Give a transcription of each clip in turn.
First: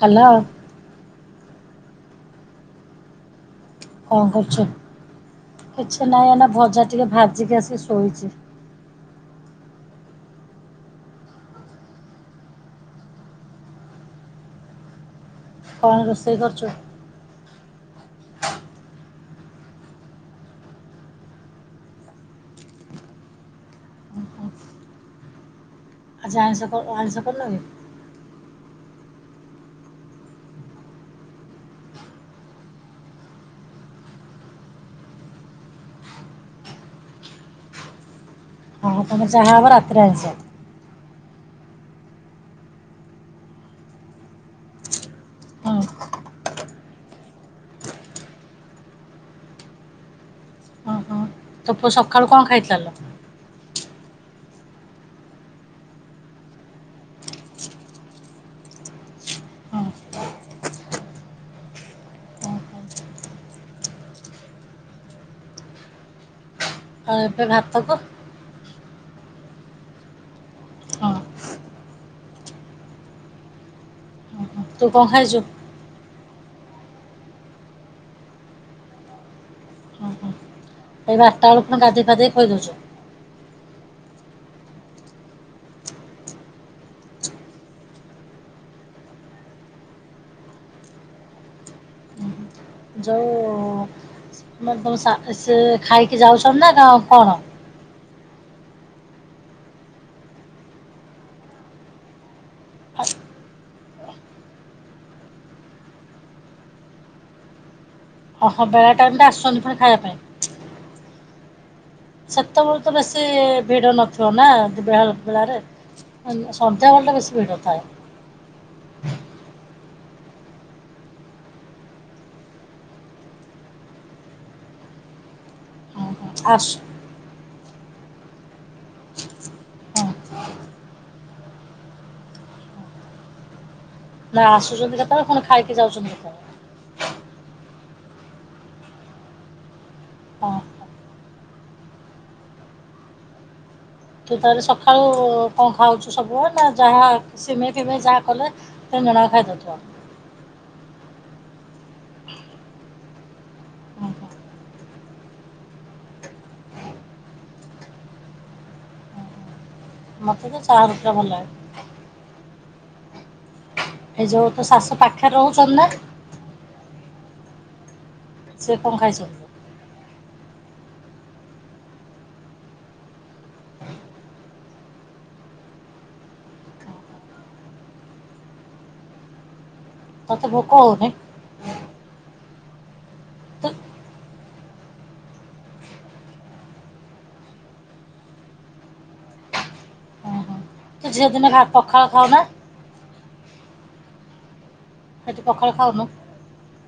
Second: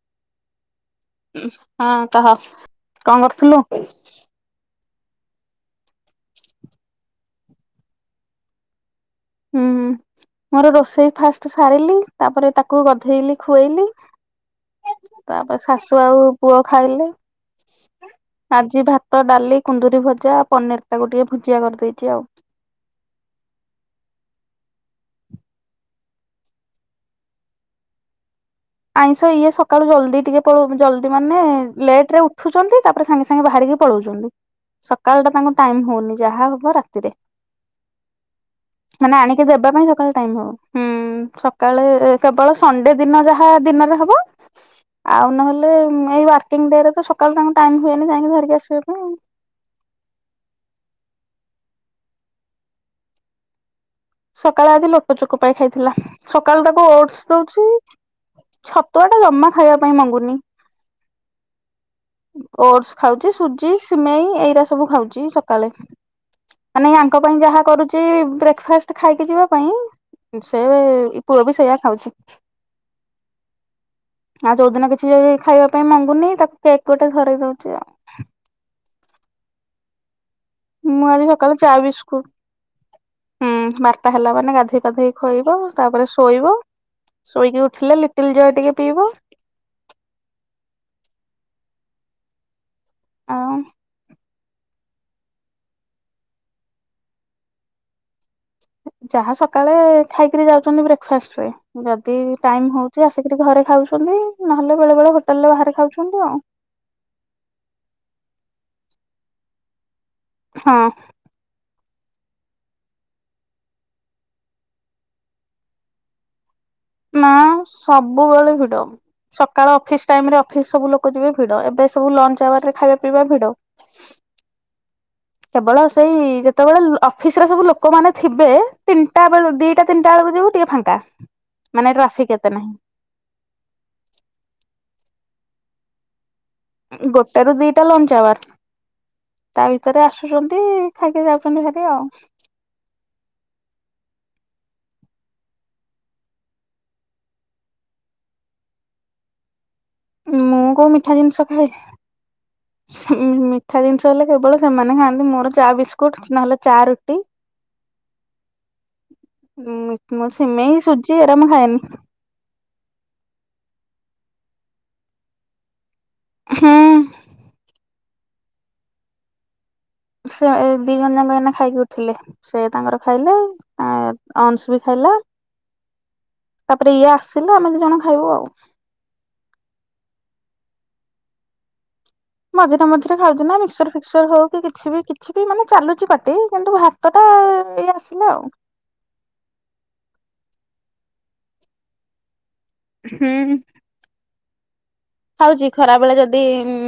Hello. ହଁ କହ କଣ କରୁଥିଲୁ? କଣ କରୁଛୁ? କିଛି ନାହିଁ ଏଇନା ଭଜା ଟିକେ ଭାଜିକି ଆସିକି ଶୋଇଛି। ହୁଁ ମୋର ରୋଷେଇ ଫାଷ୍ଟ ସାରିଲି ତାପରେ ତାକୁ ଗାଧେଇଲି ଖୁଆଇଲି ତାପରେ କଣ ଶାଶୁ ଆଉ ରୋଷେଇ ପୁଅ କରୁଛୁ? ଖାଇଲେ। ଆଜି ଭାତ, ଡାଲି, କୁନ୍ଦୁରି ଭଜା, ପନିର ତାକୁ ଟିକେ ଭୁଜିଆ କରିଦେଇଛି ଆଉ। ଆଜି ଆଇଁଷ କରିନୁ ଆଇଁଷ କରିନ କି? ଆଇଁଷ ଇଏ ସକାଳୁ ଜଲ୍ଦି ଟିକେ ପ ଜଲଦି ମାନେ ଲେଟ ରେ ଉଠୁଛନ୍ତି ତାପରେ ସାଙ୍ଗେ ସାଙ୍ଗେ ବାହାରିକି ପଳଉଛନ୍ତି ସକାଳ ଟା ତାଙ୍କୁ ଟାଇମ ହଉନି ଯାହା ହବ ରାତିରେ। ହଁ ମାନେ ତମର ଆଣିକି ଯାହା ହବ ଦେବା ପାଇଁ ରାତିରେ ସକାଳେ ଆଇଁଷ। ଟାଇମ ହବ ହୁଁ ସକାଳେ କେବଳ ସଣ୍ଡେ ଦିନ ଯାହା ହଁ ଦିନରେ ହବ ଆଉ ନହେଲେ ହଁ ଏଇ ୱାର୍କିଂ ଡ଼େ ରେ ତ ସକାଳୁ ତାଙ୍କୁ ଟାଇମ ହୁଏନି ଯାଇକି ଧରିକି ଆସିବା ପାଇଁ। ତ ପୁଅ ସଖାଳୁ କଣ ଖାଇଥିଲା ଲୋ? ସକାଳେ ଆଜି ଲୋଟ ଚୋକ ପାଇ ଖାଇଥିଲା ସକାଳୁ ତାକୁ ଓଟସ ଦଉଛି। ଛତୁଆ ଟା ଜମା ଖାଇବା ହଁ ପାଇଁ ମାଗୁଁ ନି। ହଁ ହଁ। ଓଟସ ଖାଉଛି ସୁଜି ସିମେଇ ଏଇରା ସବୁ ଖାଉଛି ସକାଳେ। ମାନେ ୟା ଆଉ ଙ୍କ ପାଇଁ ଏବେ ଯାହା ଭାତକୁ କରୁଛି ବ୍ରେକଫାଷ୍ଟ ତେ ଖାଇକି ଯିବା ପାଇଁ ସେ ହଁ ହଁ ପୁଅ ବି ସେଇୟଆ ଖାଉଛି। ଆଉ ହଁ। ତୁ ଯୋଉଦିନ କଣ କିଛି ଯଦି ଖାଇଛୁ? ଖାଇବା ପାଇଁ ମଗୁଁନି ତାକୁ କେକ୍ ଗୋଟେ ଧରେଇ ଦଉଛି ଆଉ। ଓହୋ। ମୁଁ ଆଜି ସକାଳେ ଚା, ବିସ୍କୁଟ। ହୁଁ ବାରଟା ହେଲା ମାନେ ଗାଧୋଇ ପାଧେଇ ଖୋଇବ ତାପରେ ଶୋଇବ। ଶୋଇକି ଉଠିଲେ ଲିଟିଲ ଜୟ ଟିକେ ପିଇବ। [unintelligible] ମ ତମ ସେ ଖାଇକି ଯାଉଛନ୍ତି ନା କ କଣ? ଯାହା ସକାଳେ ଖାଇକିରି ଯାଉଛନ୍ତି ବ୍ରେକ୍ଫାଷ୍ଟ ରେ। ଯଦି ଟାଇମ ହଉଛି ଆସିକିରି ଘରେ ଖାଉଛନ୍ତି। ନହେଲେ ବେଳେ ବେଳେ ହୋଟେଲରେ ବାହାରେ ଖାଉଛନ୍ତି ଆଉ। ଓହୋ ବେଳା ଟାଇମ ଟେ ଆସୁଛନ୍ତି ପୁଣି ଖାଇବା ପାଇଁ। ହଁ। ସେତେବେଳେ ତ ବେଶୀ ଭିଡ ନଥିବ ନା ବେ ବେଳାରେ। ସଦା ବେଳେ ନା ସବୁବେଳେ ଭିଡ। ସକାଳ ଅଫିସ ଟାଇମ ରେ ଅଫିସ ସବୁ ଲୋକ ଯିବେ ଭିଡ ଏବେ ସବୁ ଲଞ୍ଚ ଆୱାର ରେ ଖାଇବା ପିଇବା ଭିଡ। [inaudible] କେବଳ ହଁ ସେଇ ହଁ ଆସୁ ଯେତେବେଳେ ଫିସରେ ସବୁ ଲୋକମାନେ ଥିବେ ତିନିଟା ବେଳେ ଦିଟା ହଁ ତିନିଟା ବେଳକୁ ଯିବୁ ଟିକେ ଫାଙ୍କା। ମାନେ ଟ୍ରାଫିକ୍ ଏତେ ନାହିଁ। ନା ଆସୁଛନ୍ତି କେତେବେଳେ କଣ ଖାଇକି ଯାଉଛନ୍ତି କେତବେଳେ? ଗୋଟେ ରୁ ଦିଟା ଲଞ୍ଚବାର। ତା ଭିତରେ ହଁ ଆସୁଛନ୍ତି ଖାଇକି ଯାଉଛନ୍ତି ଭାରି ଆଉ। ତୁ ତାହଲେ ସଖାଳୁ କଣ ଖାଉଛୁ ସବୁ ନା ଯାହା ସିମେଇ ଫିମେଇ ଯାହା କଲେ ତିନି ଜଣ ଆକ ଖାଇଦଉଥିବ। ମୁଁ କୋଉ ମିଠା ଜିନିଷ ଖାଏ। ହୁଁ ମିଠା ହୁଁ ଜିନିଷ ହେଲେ ହୁଁ କେବଳ ସେମାନେ ଖାଆନ୍ତି ମୋର ଚା, ବିସ୍କୁଟ ନହେଲେ ଚା, ରୁଟି। ଉଁ ମୁ ମୁଁ ମତେ ତ ସିମେଇ, ଚାହା ରୁଟି ଟା ସୁଜି ଭଲ ଏରା ଲାଗେ। ମୁଁ ଖାଏନି। ଏ ଯୋଉ ତୋ ଶାଶୁ ପାଖେରେ ରହୁଚନ ନା? ହୁଁ। ସେ କଣ ଖାଇଛନ୍ତି? ସେ ଦି ଜଣ ଯାକ ଏଇନା ଖାଇକି ଉଠିଲେ। ସେ ତାଙ୍କର ଖାଇଲେ ଏ ଅନ୍ସ ବି ଖାଇଲା। ତାପରେ ଇଏ ଆସିଲେ ଆମେ ଦି ଜଣ ଖାଇବୁ ଆଉ। ତତେ ଭୋକ ହଉନି? ମଝିରେ ମଝିରେ ଖାଉଚି ନା ତୁ ମିକ୍ସର ଫିକସର୍ ହଉ କି କିଛି ବି କିଛି ବି ମାନେ ଚାଲୁଚି ପାଟି କିନ୍ତୁ ଭା ତଟା ଏଇ ଆସିଲା ଆଉ। ଓହୋ ତୁ ଝିଅ ଦିନେ ଭା ପଖାଳ ଖାଉ ନା? ହୁଁ। ସେଠି ଖାଉଚି ପଖାଳ ଖାଉନୁ? ଖରାବେଳେ ଯଦି ଉଁ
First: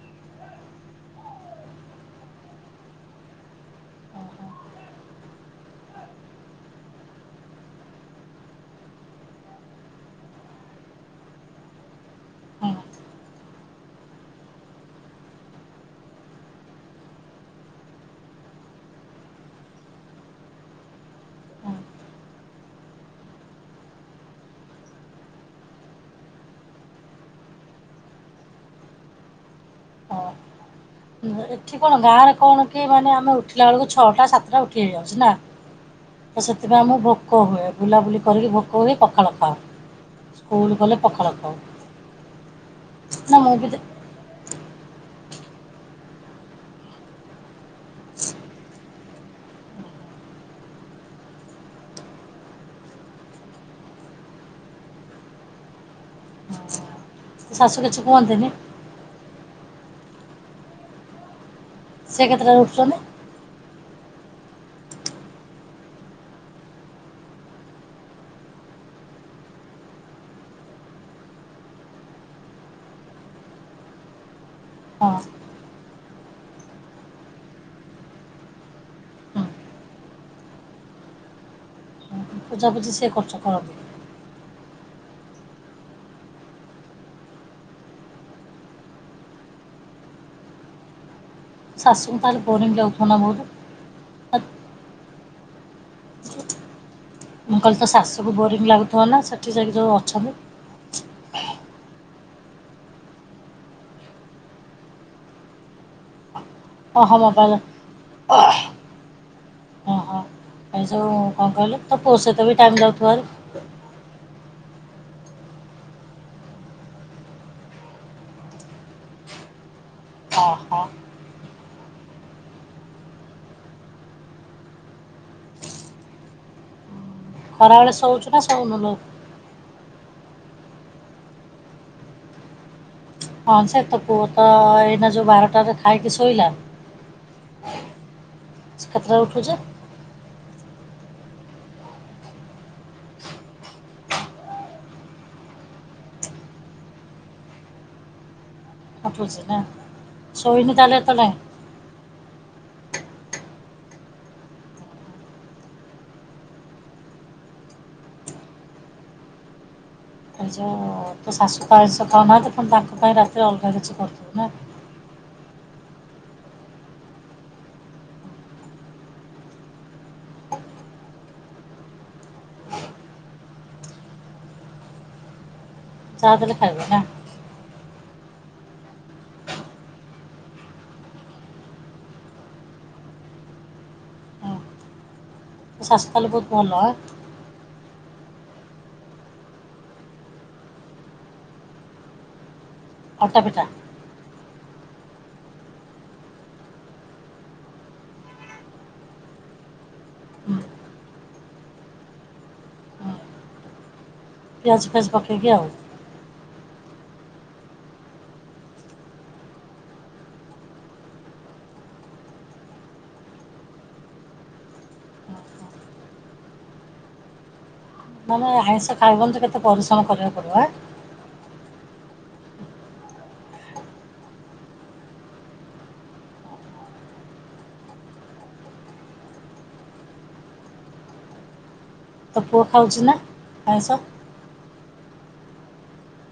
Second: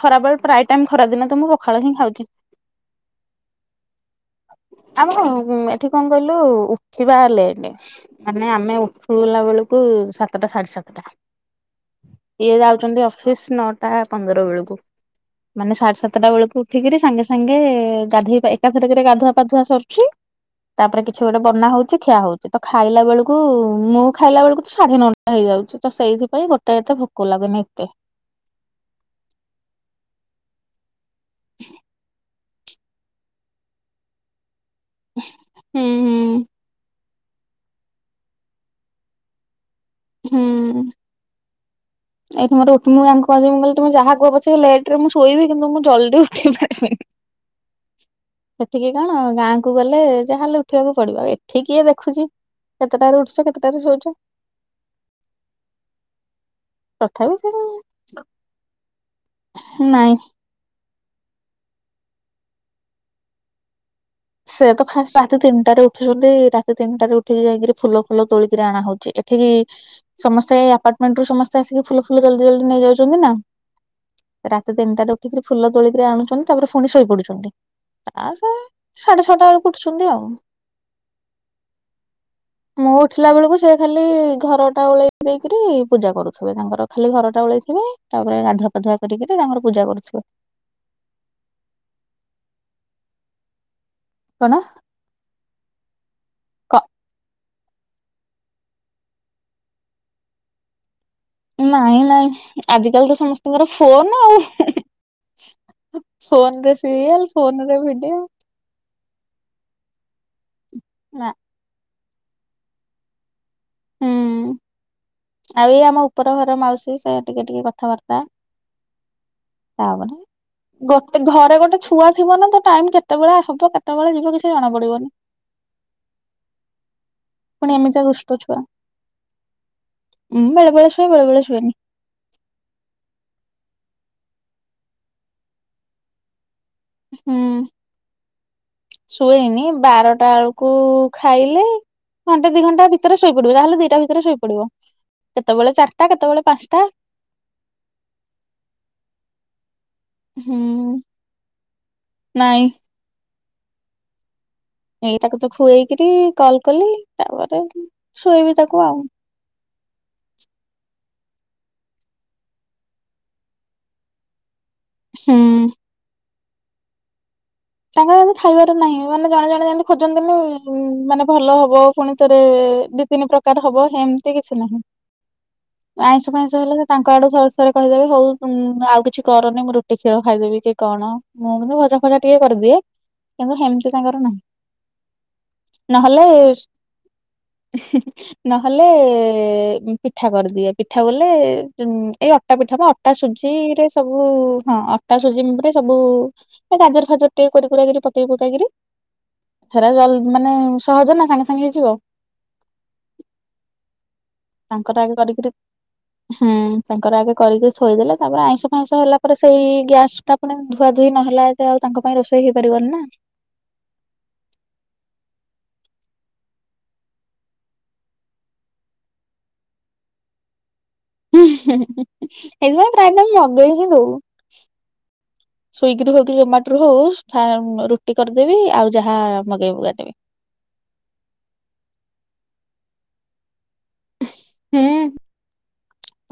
ଖରାବେଳେ ପ୍ରାୟେ ଟାଇମ ଖରା ଦିନେ ତ ମୁଁ ପଖାଳ ହିଁ ଖାଉଚି। ଆମ ଉଁ ଏଠି କଣ କହିଲୁ ଉଠିବା ଲେଟ୍। ମାନେ ଆମେ ଉଠୁଲା ବେଳୁକୁ ସାତଟା ସାଢେ ସାତଟା। ଇଏ ହୁଁ ଯାଉଚନ୍ତି ଅଫିସ ନଅଟା ପନ୍ଦର ବେଳୁକୁ। ମାନେ ସାଢେ ସାତଟା ବେଳୁକୁ ଉଠିକିରି ସାଙ୍ଗେ ସାଙ୍ଗେ ଗାଧେଇବା ଏକାଥରେକେରେ ଗାଧୁଆ ପାଧୁଆ ସରୁଚି। ତାପରେ କିଛି ଗୋଟେ ବନା ହୁଁ ହଉଚି ଖିଆ ହଉଚି ତ ଖାଇଲା ବେଳୁକୁ ମୁଁ ଖାଇଲା ବେଳୁକୁ ତ ସାଢ଼େ ନଅ ହେଇଯାଉଚି ତ ସେଇଥିପାଇଁ ଗୋଟେ ଏତେ ଭୋକ ଲାଗେନି ଏତେ। ହଁ। ଏଠି କଣ ଗାଁରେ କଣ କି ମାନେ ଆମେ ଉଠିଲା ବେଳୁକୁ ଛଅଟା ସାତଟା ଉଠ କିଏ ଯାଉଛି ନା ହୁଁ ତ ସେଥିପାଇଁ ଆମୁକୁ ଭୋକ ହୁଏ। ବୁଲାବୁଲି କରିକି ଭୋକ ହୁଏ ପଖାଳ ହୁଁ ଖାଅ ସ୍କୁଲ ହୁଁ ଗଲେ ପଖାଳ ଖାଉ। ଏଇଠି ମୋର ଉଠୁ ମୁଁ ଆଙ୍କୁ ନା କହିଲି ମୁଁ ବି କହିଲି ତୁମେ ଯାହା କୁହ ପଛେ ଲେଟ୍ ରେ ମୁଁ ଶୋଇବି କିନ୍ତୁ ମୁଁ ଜଲଦି ଉଠି ପାରିବିନି। ସେଠିକି କଣ ଗାଁ କୁ ଗଲେ ଯାହା ହେଲେ ଉଠିବାକୁ ପଡିବ ଏଠି କିଏ ଦେଖୁଚି। କେତେଟାରେ ଉଠୁଚ କେତେଟାରେ ଶୋଉଚ। ହଁ। ତଥାପି ସେ ଯୋଉ ନାଇଁ। ସେ କେତେଟାରେ ଉଠୁଚନ୍ତି? ସେ ତ ଫାଷ୍ଟ ରାତି ତିନିଟାରେ ଉଠୁଛନ୍ତି ରାତି ତିନିଟାରେ ଉଠିକି ଯାଇକିରି ଫୁଲ ଫୁଲ ତୋଳିକିରି ଆଣା ହଉଚି ଏ ଠିକି ସମସ୍ତେ ଆପାର୍ଟମେଣ୍ଟରୁ ସମସ୍ତେ ଆସିକି ଫୁଲ ଫୁଲ ଜଲଦି ଜଲଦି ନେଇଯାଉଚନ୍ତି ନା। ରାତି ହଁ। ତିନିଟାରେ ଉଠିକିରି ଫୁଲ ତୋଳିକିରି ଆଣୁଚନ୍ତି ତାପରେ ଫୁଣି ଶୋଇପଡୁଛନ୍ତି ତା ସ ସାଡେ ଛଅଟା ହୁଁ, ବେଳକୁ ଉଠୁଛନ୍ତି ଆଉ। ପୂଜାପୂଜି ମୁଁ ସିଏ ଉଠିଲା କରୁଛ ବେଳୁକୁ କରନ୍ତି ସିଏ ଖାଲି ଲି ଘର ଟା ଓଳେଇ ଦେଇକିରି ପୂଜା କରୁଥିବେ ତାଙ୍କର ଖାଲି ଘର ଟା ଓଳେଇଥିବେ। ତାପରେ ଗାଧୁଆ ପାଧୁଆ କରି କିରି ତାଙ୍କର ପୂଜା କରୁଥିବେ। ଶାଶୁଙ୍କୁ ତାହେଲେ ବୋରିଙ୍ଗ୍ ଲାଗୁଥିବ ନା ବହୁତ? କଣ? କ ମୁଁ କହିଲି ତୋ ଶାଶୁକୁ ବୋରିଙ୍ଗ୍ ଲାଗୁଥିବ ନା ସେଠି ଯାଇକି ଯୋଉ ଅଛନ୍ତି। ନାଇଁ ନାଇଁ ଆଜିିକାଲି ତ ସମସ୍ତିଙ୍କିିର ଫୋନ୍ ଆଉ ହେଁ ହେଁ। ଫୋନ୍ ରେ ଓହୋ ସିରିଏଲ୍ ମୋବାଇଲ୍ ଫୋନରେ ଭିଡିଓ। ଓହୋ। ଏ ସବୁ ନା କଣ କହିଲ ତ ପୁଅ ସହିତ ବି ଟାଇମ୍ ଯାଉଥିବ ହରି। ହୁଁ ଆଉ ଏଇ ଆମ ଉପର ଘର ମାଉସୀ ସେ ଟିକେ ଟିକେ କଥାବାର୍ତ୍ତା ତାପରେ ଓହୋ। ଗୋଟେ ଘରେ ଗୋଟେ ଛୁଆ ଥିବ ନା ତ ଟାଇମ୍ କେତେବେଳେ ହବ କେତେବେଳେ ଯିବ କିଛି ଜଣା ପଡିବନି। ପୁଣି ଖରାବେଳେ ଏମିତୀଆ ଶୋଉଛୁ ଦୁଷ୍ଟ ନା ଛୁଆ। ଶୋଉନୁ ଲୋ ମହୁଁ ବେଳେ ବେଳେ ଶୁଏ ବଳେବେଳେ ଶୁଏନି। ହଁ ସେ ତ ପୁଅ ତ ଏଇନା ଯୋଉ ବାରଟାରେ ଖାଇକି ଶୋଇଲା ହୁଁ ସେ କେତେଟାରେ ଉଠୁଛି ଶୁଏନି ବାରଟା ଆଳୁ କୁ ଖାଇଲେ ଘଣ୍ଟେ ଦି ଘଣ୍ଟା ଭିତରେ ଶୋଇ ପଡିବ ଯାହେଲେ ଦିଟା ଭିତରେ ଶୋଇ ପଡିବ। କେତେବେଳେ ଚାରିଟା କେତେବେଳେ ପାଞ୍ଚଟା। ଅଠର ଶ ନା? ହୁଁ ଶୋଇନି ତାହେଲେ ଏତେବେଳେ ନାଇଁ। ଏଇ ତାକୁ ତ ଖୁଏଇକରି କଲ୍ କଲି ତାପରେ ଶୁଏଇବି ତାକୁ ଆଉ। ଏ ଯୋଉ ତ ଶାଶୁ ତ ଆଇଷ ଖାଉନାହାନ୍ତି କଣ ତାଙ୍କ ପାଇଁ ରାତିରେ ଅଲଗା କିଛି କରିବୁ ନା? ହୁଁ। ତାଙ୍କର ଏମିତି ଖାଇବାରେ ନାହିଁ ମାନେ ଜଣେ ଜଣେ ଯେମିତି ଖୋଜନ୍ତିନି ମାନେ ଭଲ ହବ ପୁଣି ଥରେ ଡିପ୍ ତିନି ପ୍ରକାର ହବ ହେମିତି କିଛି ନାହିଁ। ଆଇଁଷ ଯାହା ଫାଇଁଷ ଦେଲେ ହେଲେ ସେ ଖାଇବେ ନା ତାଙ୍କ ଆଡୁ ସ ରେ କହିଦେବେ ହଉଁ ଉ ଆଉ କିଛି କରନି ମୁଁ ରୁଟି କ୍ଷୀର ଖାଇଦେବି କି କଣ ମୋର ମୁଁ ଭଜା ଫଜା କିଏ କରିଦିଏ କିନ୍ତୁ ହେମିତି ତାଙ୍କର ନାହିଁ। ହଁ ତୋ ଶାଶୁ ନହେଲେ ତାହେଲେ ବହୁତ ଭଲ ଆଁ ନହେଲେ ପିଠା କରିଦିଏ। ପିଠା ବୋଲେ ଉଁ ଏଇ ଅଟା ପିଠା ବା। ଟା ଅଟା ପିଠା ସୁଜିରେ ସବୁ ହଁ ଅଟା ସୁଜି ଉପରେ ସବୁ ଏ ଗାଜର ଫାଜର ଟିକେ କୁରି କୁରାକି ପକେଇ ପୁକାଇ କିରି ହେରା ଜଲ ମାନେ ହୁଁ ସହଜ ନା ସାଙ୍ଗେ ସାଙ୍ଗେ ହେଇଯିବ। ହୁଁ ପିଆଜ ତାଙ୍କର ଫିଆଜ ଆଗେ କରିକିରି ପକେଇକି ଆଉ ହୁଁ ତାଙ୍କର ଆଗେ କରିକି ଶୋଇଦେଲେ ତାପରେ ଆଇଁଷ ଫାଇଁଷ ହେଲା ପରେ ସେଇ ଗ୍ୟାସ ଟା ପେ ଧୁଆ ଧୁଇ ନହଲା ଯେତେ ଏ ଆଉ ତାଙ୍କ ପାଇଁ ରୋଷେଇ ହେଇପାରିବନି ନା। ମାନେ ଆଇଁଷ ଖାଇବନ ତ କେତେ ପରିଶ୍ରମ କରିବାକୁ ପଡିବ ଆଁ? ହେଇଥିପାଇଁ ପ୍ରାୟ ଟାଇମ୍ ମଗେଇ ହି ଦଉ। ସ୍ଵିଗିରୁ ହଉ କି ଜୋମାଟୋରୁ ହଉ ଫା ରୁଟି କରିଦେବି, ଆଉ ଯାହା ମଗେଇ ମୁଗାଇଦେବି। ତ ପୁଅ ଖାଉଚି ନା ଆଇଁସ? ହୁଁ।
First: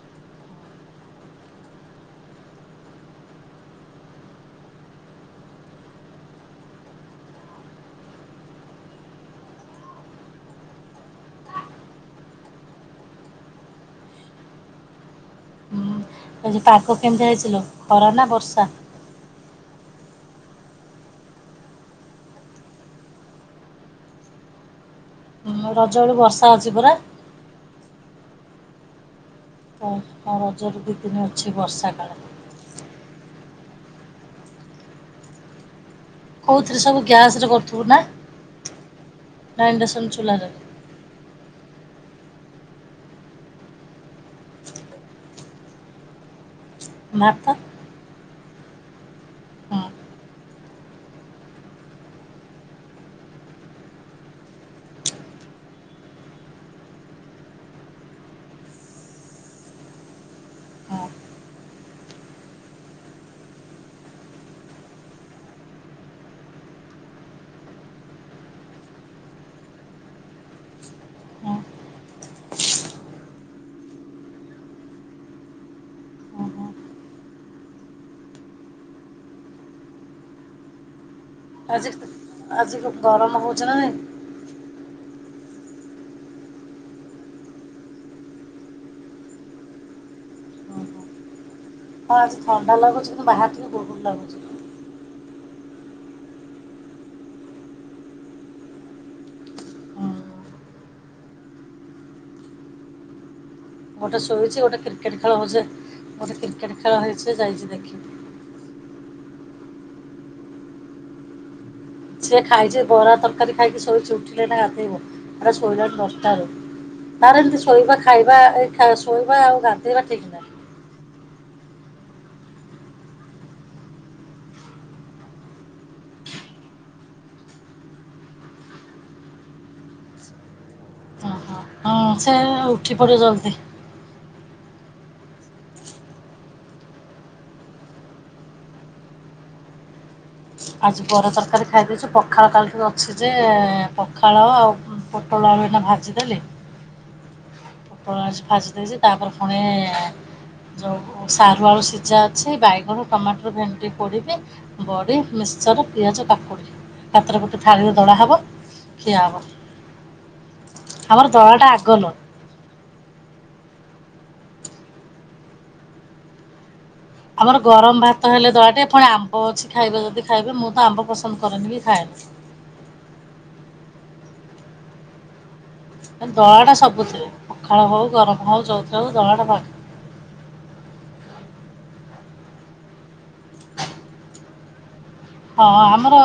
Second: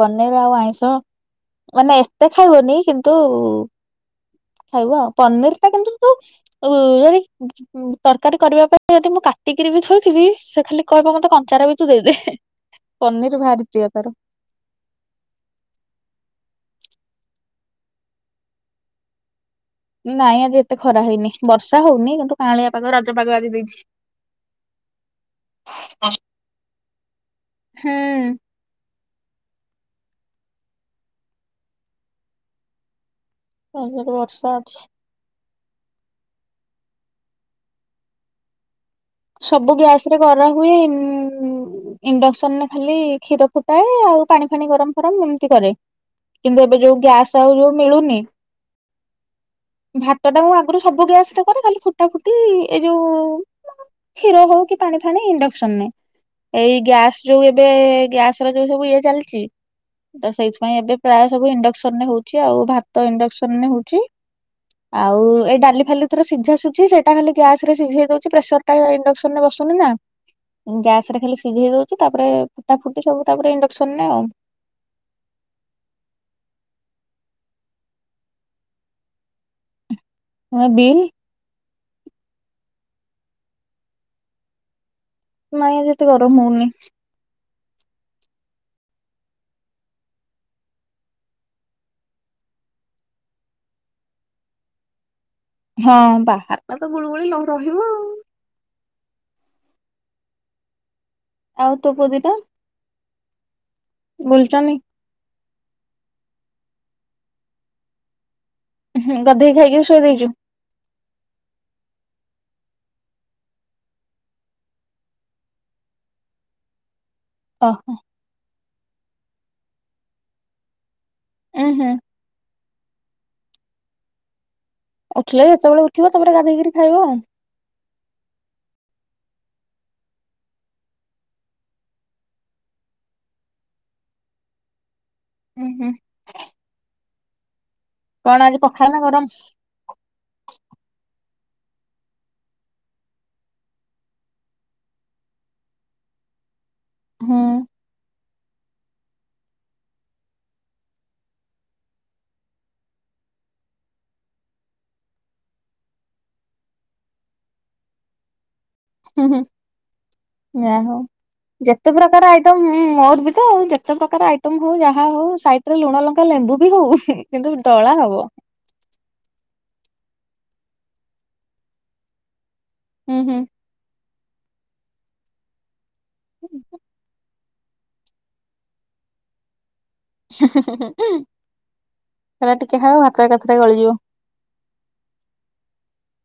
ପନିର ଆଉ ଆଇଁଷ ମାନେ ଏତେ ଖାଇବନି କିନ୍ତୁ ଖାଇବା ଆଉ ପନିର ଟା କିନ୍ତୁ ଯଉ ଅ ଯଦି ଉଁ ତରକାରୀ କରିବା ପାଇଁ ଯଦି ମୁଁ କାଟିକିରି ବି ଥୋଇଥିବି ସେ ଖାଲି କହିବ ମତେ କଞ୍ଚାରେ ବି ତୁ ଦେଇଦେ। ପନିର ଭାରି ପ୍ରିୟ ତାର। ହୁଁ ଆଜି ପାଗ କେମିତି ହେଇଚି ଲୋ ଖରା ନା ବର୍ଷା? ନାଇଁ ଆଜି ଏତେ ଖରା ହେଇନି। ବର୍ଷା ହଉନି କିନ୍ତୁ କାଆଁଳିଆ ପାାଗ ରଜପାଗ ଆଜି ଦେଇଚି। ଉଁ ରଜ ବେଳୁ ବର୍ଷା ଅଛି ପରା। ହୁଁ। ହଁ। ମଁ ରଜରେ ଦୁଇ ଦିନ ଅଛି ବର୍ଷା କାଳ। ରଜରେ ବର୍ଷା ଅଛି। କଉଁଥିରେ ସବୁ ଗ୍ୟାସ୍ରେ କରୁଥିବୁ ନା? ନା ସବୁ ଇଣ୍ଡକ୍ସନ ଗ୍ୟାସ ରେ କରା ଚୁଲାରେ ହୁଏ। ଇଣ୍ଡକ୍ସନ ରେ ଖାଲି କ୍ଷୀର ଫୁଟାଏ ଆଉ ପାଣି ଫାଣି ଗରମ ଫରମ ଏମିତି କରେ। କିନ୍ତୁ ଏବେ ଯୋଉ ଗ୍ୟାସ୍ ଭାତ ଆଉ ଯୋଉ ମିଳୁନି। ହଁ ଭାତ ଟା ମୁଁ ଆଗରୁ ସବୁ ଗ୍ୟାସ୍ ଟା କରେ ଖାଲି ଫୁଟା ଫୁଟି ଏଇ ଯୋଉ କ୍ଷୀର ହଉ କି ପାଣି ଫାାନ ଇଣ୍ଡକ୍ସନ ନେ ଏଇ ଗ୍ୟାସ ଯୋଉ ଏବେ ଗ୍ୟାସ ର ଯୋଉ ସବୁ ଇଏ ଚାଲିଛି। ତ ସେଇଥିପାଇଁ ଏବେ ହଁ ପ୍ରାୟ ସବୁ ଇଣ୍ଡକ୍ସନ ରେ ହଉଛି ଆଉ ଭାତ ଇଣ୍ଡକ୍ସନରେ ହଉଛି। ଆଉ ଏଇ ଡାଲି ଖାଲି ଥର ସିଝାସୁଛି ସେଟା ଖାଲି ଗ୍ୟାସ ରେ ସିଝେଇ ଦଉଛି ପ୍ରେସର ତା ଇଣ୍ଡକ୍ସନ ରେ ବଶୁନି ନା ଗ୍ୟାସ ରେ ଖାଲି ହଁ ସିଝଇ ଦଉଛି ତାପରେ ଫୁଟା ଫୁଟି ସବୁ ତାପରେ ଇଣ୍ଡକ୍ସନ ନେ ଆଉ ହଁ ହଁ ହଁ ବିଲ୍ ଆଜି ଆଜି ଗରମ ହଉଛି ନାଇ ନାଇଁ ଯେତେ ଗରମ ହଉନି। ହଁ ହଁ। ହଁ ଆଜି ଥଣ୍ଡା ଲାଗୁଛି କି ବାହାର ବି ବହୁତ ଲାଗୁଛି। ହଁ ବାହାର ତା ତ ଗୁଳୁଗୁଳି ନ ରହିବ ଆଉ। ହୁଁ ଆଉ ତୋ ବୋଦିଟା ଗୋଟେ ଶୋଇଛି ଗୋଟେ କ୍ରିକେଟ ଖେଳ ହଉଛେ ଗୋଟେ କ୍ରିକେଟ ଖେଳ ହେଇଛି ଯାଇଛି ଦେଖି ହୁଁ ଗାଧେଇକି ଖାଇକି ଶୋଇ ଦେଇଛୁ। ସିଏ ଖାଇଛି ବରା ତରକାରୀ ଖାଇକି ସୋଇଛି ଉଠିଲେ ନା ହାତେଇବ। ଆରେ ଶୋଇଲି ଦଶଟା ରେ। ନାର ଏମିତି ଓହୋ। ଶୋଇବା ଖାଇବା ଏ ଶୋଇବା ଆଉ ଗାଧେଇବା ଠିକ ନାହିଁ। ଉଁ ହୁଁ ଉଠିଲେ ଯେତେବେଳେ ଉଠିବ ତ ସେେବେଳେ ଗାଧେଇକରି ଖାଇବ ଆଉ। ଓହୋ ହଁ ସେ ଉଠି ପଡିବ ଜଲ୍ଦି। ହୁଁ ହୁଁ କଣ ଆଜି ପଖାଳ ନା ଗରମ। ଆଜି ପର ତରକାରୀ ଖାଇଦେଇଛୁ ପଖାଳ କାଳଠିକ ଅଛି ଯେ ପଖାଳ ଆଉ ପୋଟଳ ଆଳୁ ଏଇନା ଭାଜିଦେଲି। ହୁଁ ଫାଜି ଦେଇଛି ତାପରେ ପୁଣି ଯଉ ସାରୁ ଆଳୁ ସିଝା ଅଛି ବାଇଗଣ ଟମାଟର ଭେଣ୍ଡି ପୋଡିବେ। ବଡ଼ି, ମିକ୍ସଚର, ପିଆଜ, କାକୁଡ଼ି ପାତ୍ର ଗୋଟେ ଥାଳିରେ ଦଳା ହବ। ଖିଆ ହୁଁ ହବ ହୁଁ ଯା ହଉ ଆମର ଦଳାଟା ଯେତେ ଆଗ ଲୋ ପ୍ରକାର ଆଇ ଟମ୍ ମୋର ବି ତ ଆଉ ଯେତେ ପ୍ରକାର ଆଇଟମ୍ ହଉ ଯାହା ହଉ ସାଇଟରେ ଲୁଣ ଲଙ୍କା ଲେମ୍ବୁ ବି ହଉ। କିନ୍ତୁ ଆମର ଦଳା ଗରମ ହବ ଭାତ ହେଲେ ଦଳାଟେ ପୁଣି ଆମ୍ ମ୍ବ ଅଛି ଖାଇବେ ଯଦି ଖାଇବେ ମୁଁ ତ ଆମ୍ବ ପସନ୍ଦ କରେନି କି ଖାଏନି। ହୁଁ ହୁଁ। ଦଳାଅଳା ସବୁଥିରେ ପଖାଳ ହଉ ଗରମ ହଉ ଯଉଥି ହଉ ଦଳାଟା ହା ହା ହା ସେରା ଟିକେ ହବ ଭାତ ଏକାଥରେ ଗଳିଯିବ। ହଁ ଆମର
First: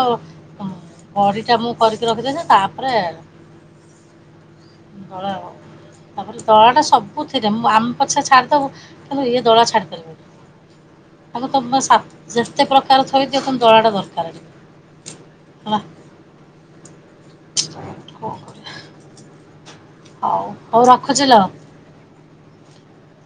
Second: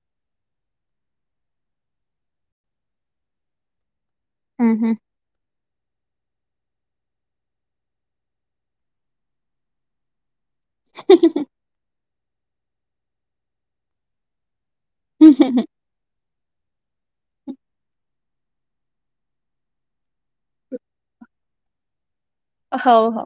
ବଡିଟା ମୁଁ କରିକି ରଖିଦେଇଛି ତାପରେ ହୁଁ ହୁଁ। ଦଳା ଆଉ। ତାପରେ ଦଳାଟା ସବୁଥିରେ ମୁଁ ଆମ୍ ପଛେ ଛାଡ଼ିଦେବୁ କିନ୍ତୁ ଇଏ ଦଳା ଛାଡ଼ିପାରିବେନି। [unintelligible] ମୁଁ ତମ ସାତ୍ ଯେତେ ପ୍ରକାର ଥୁଇଦିଅ କିନ୍ତୁ ଦଳାଟା ଦରକାର। ହୁଁ ହୁଁ ହୁଁ। ହେଲା। କଣ କରୁଚ? ହଉ ହଉ ରଖୁଛିଲୋ। ହଉ ହଉ।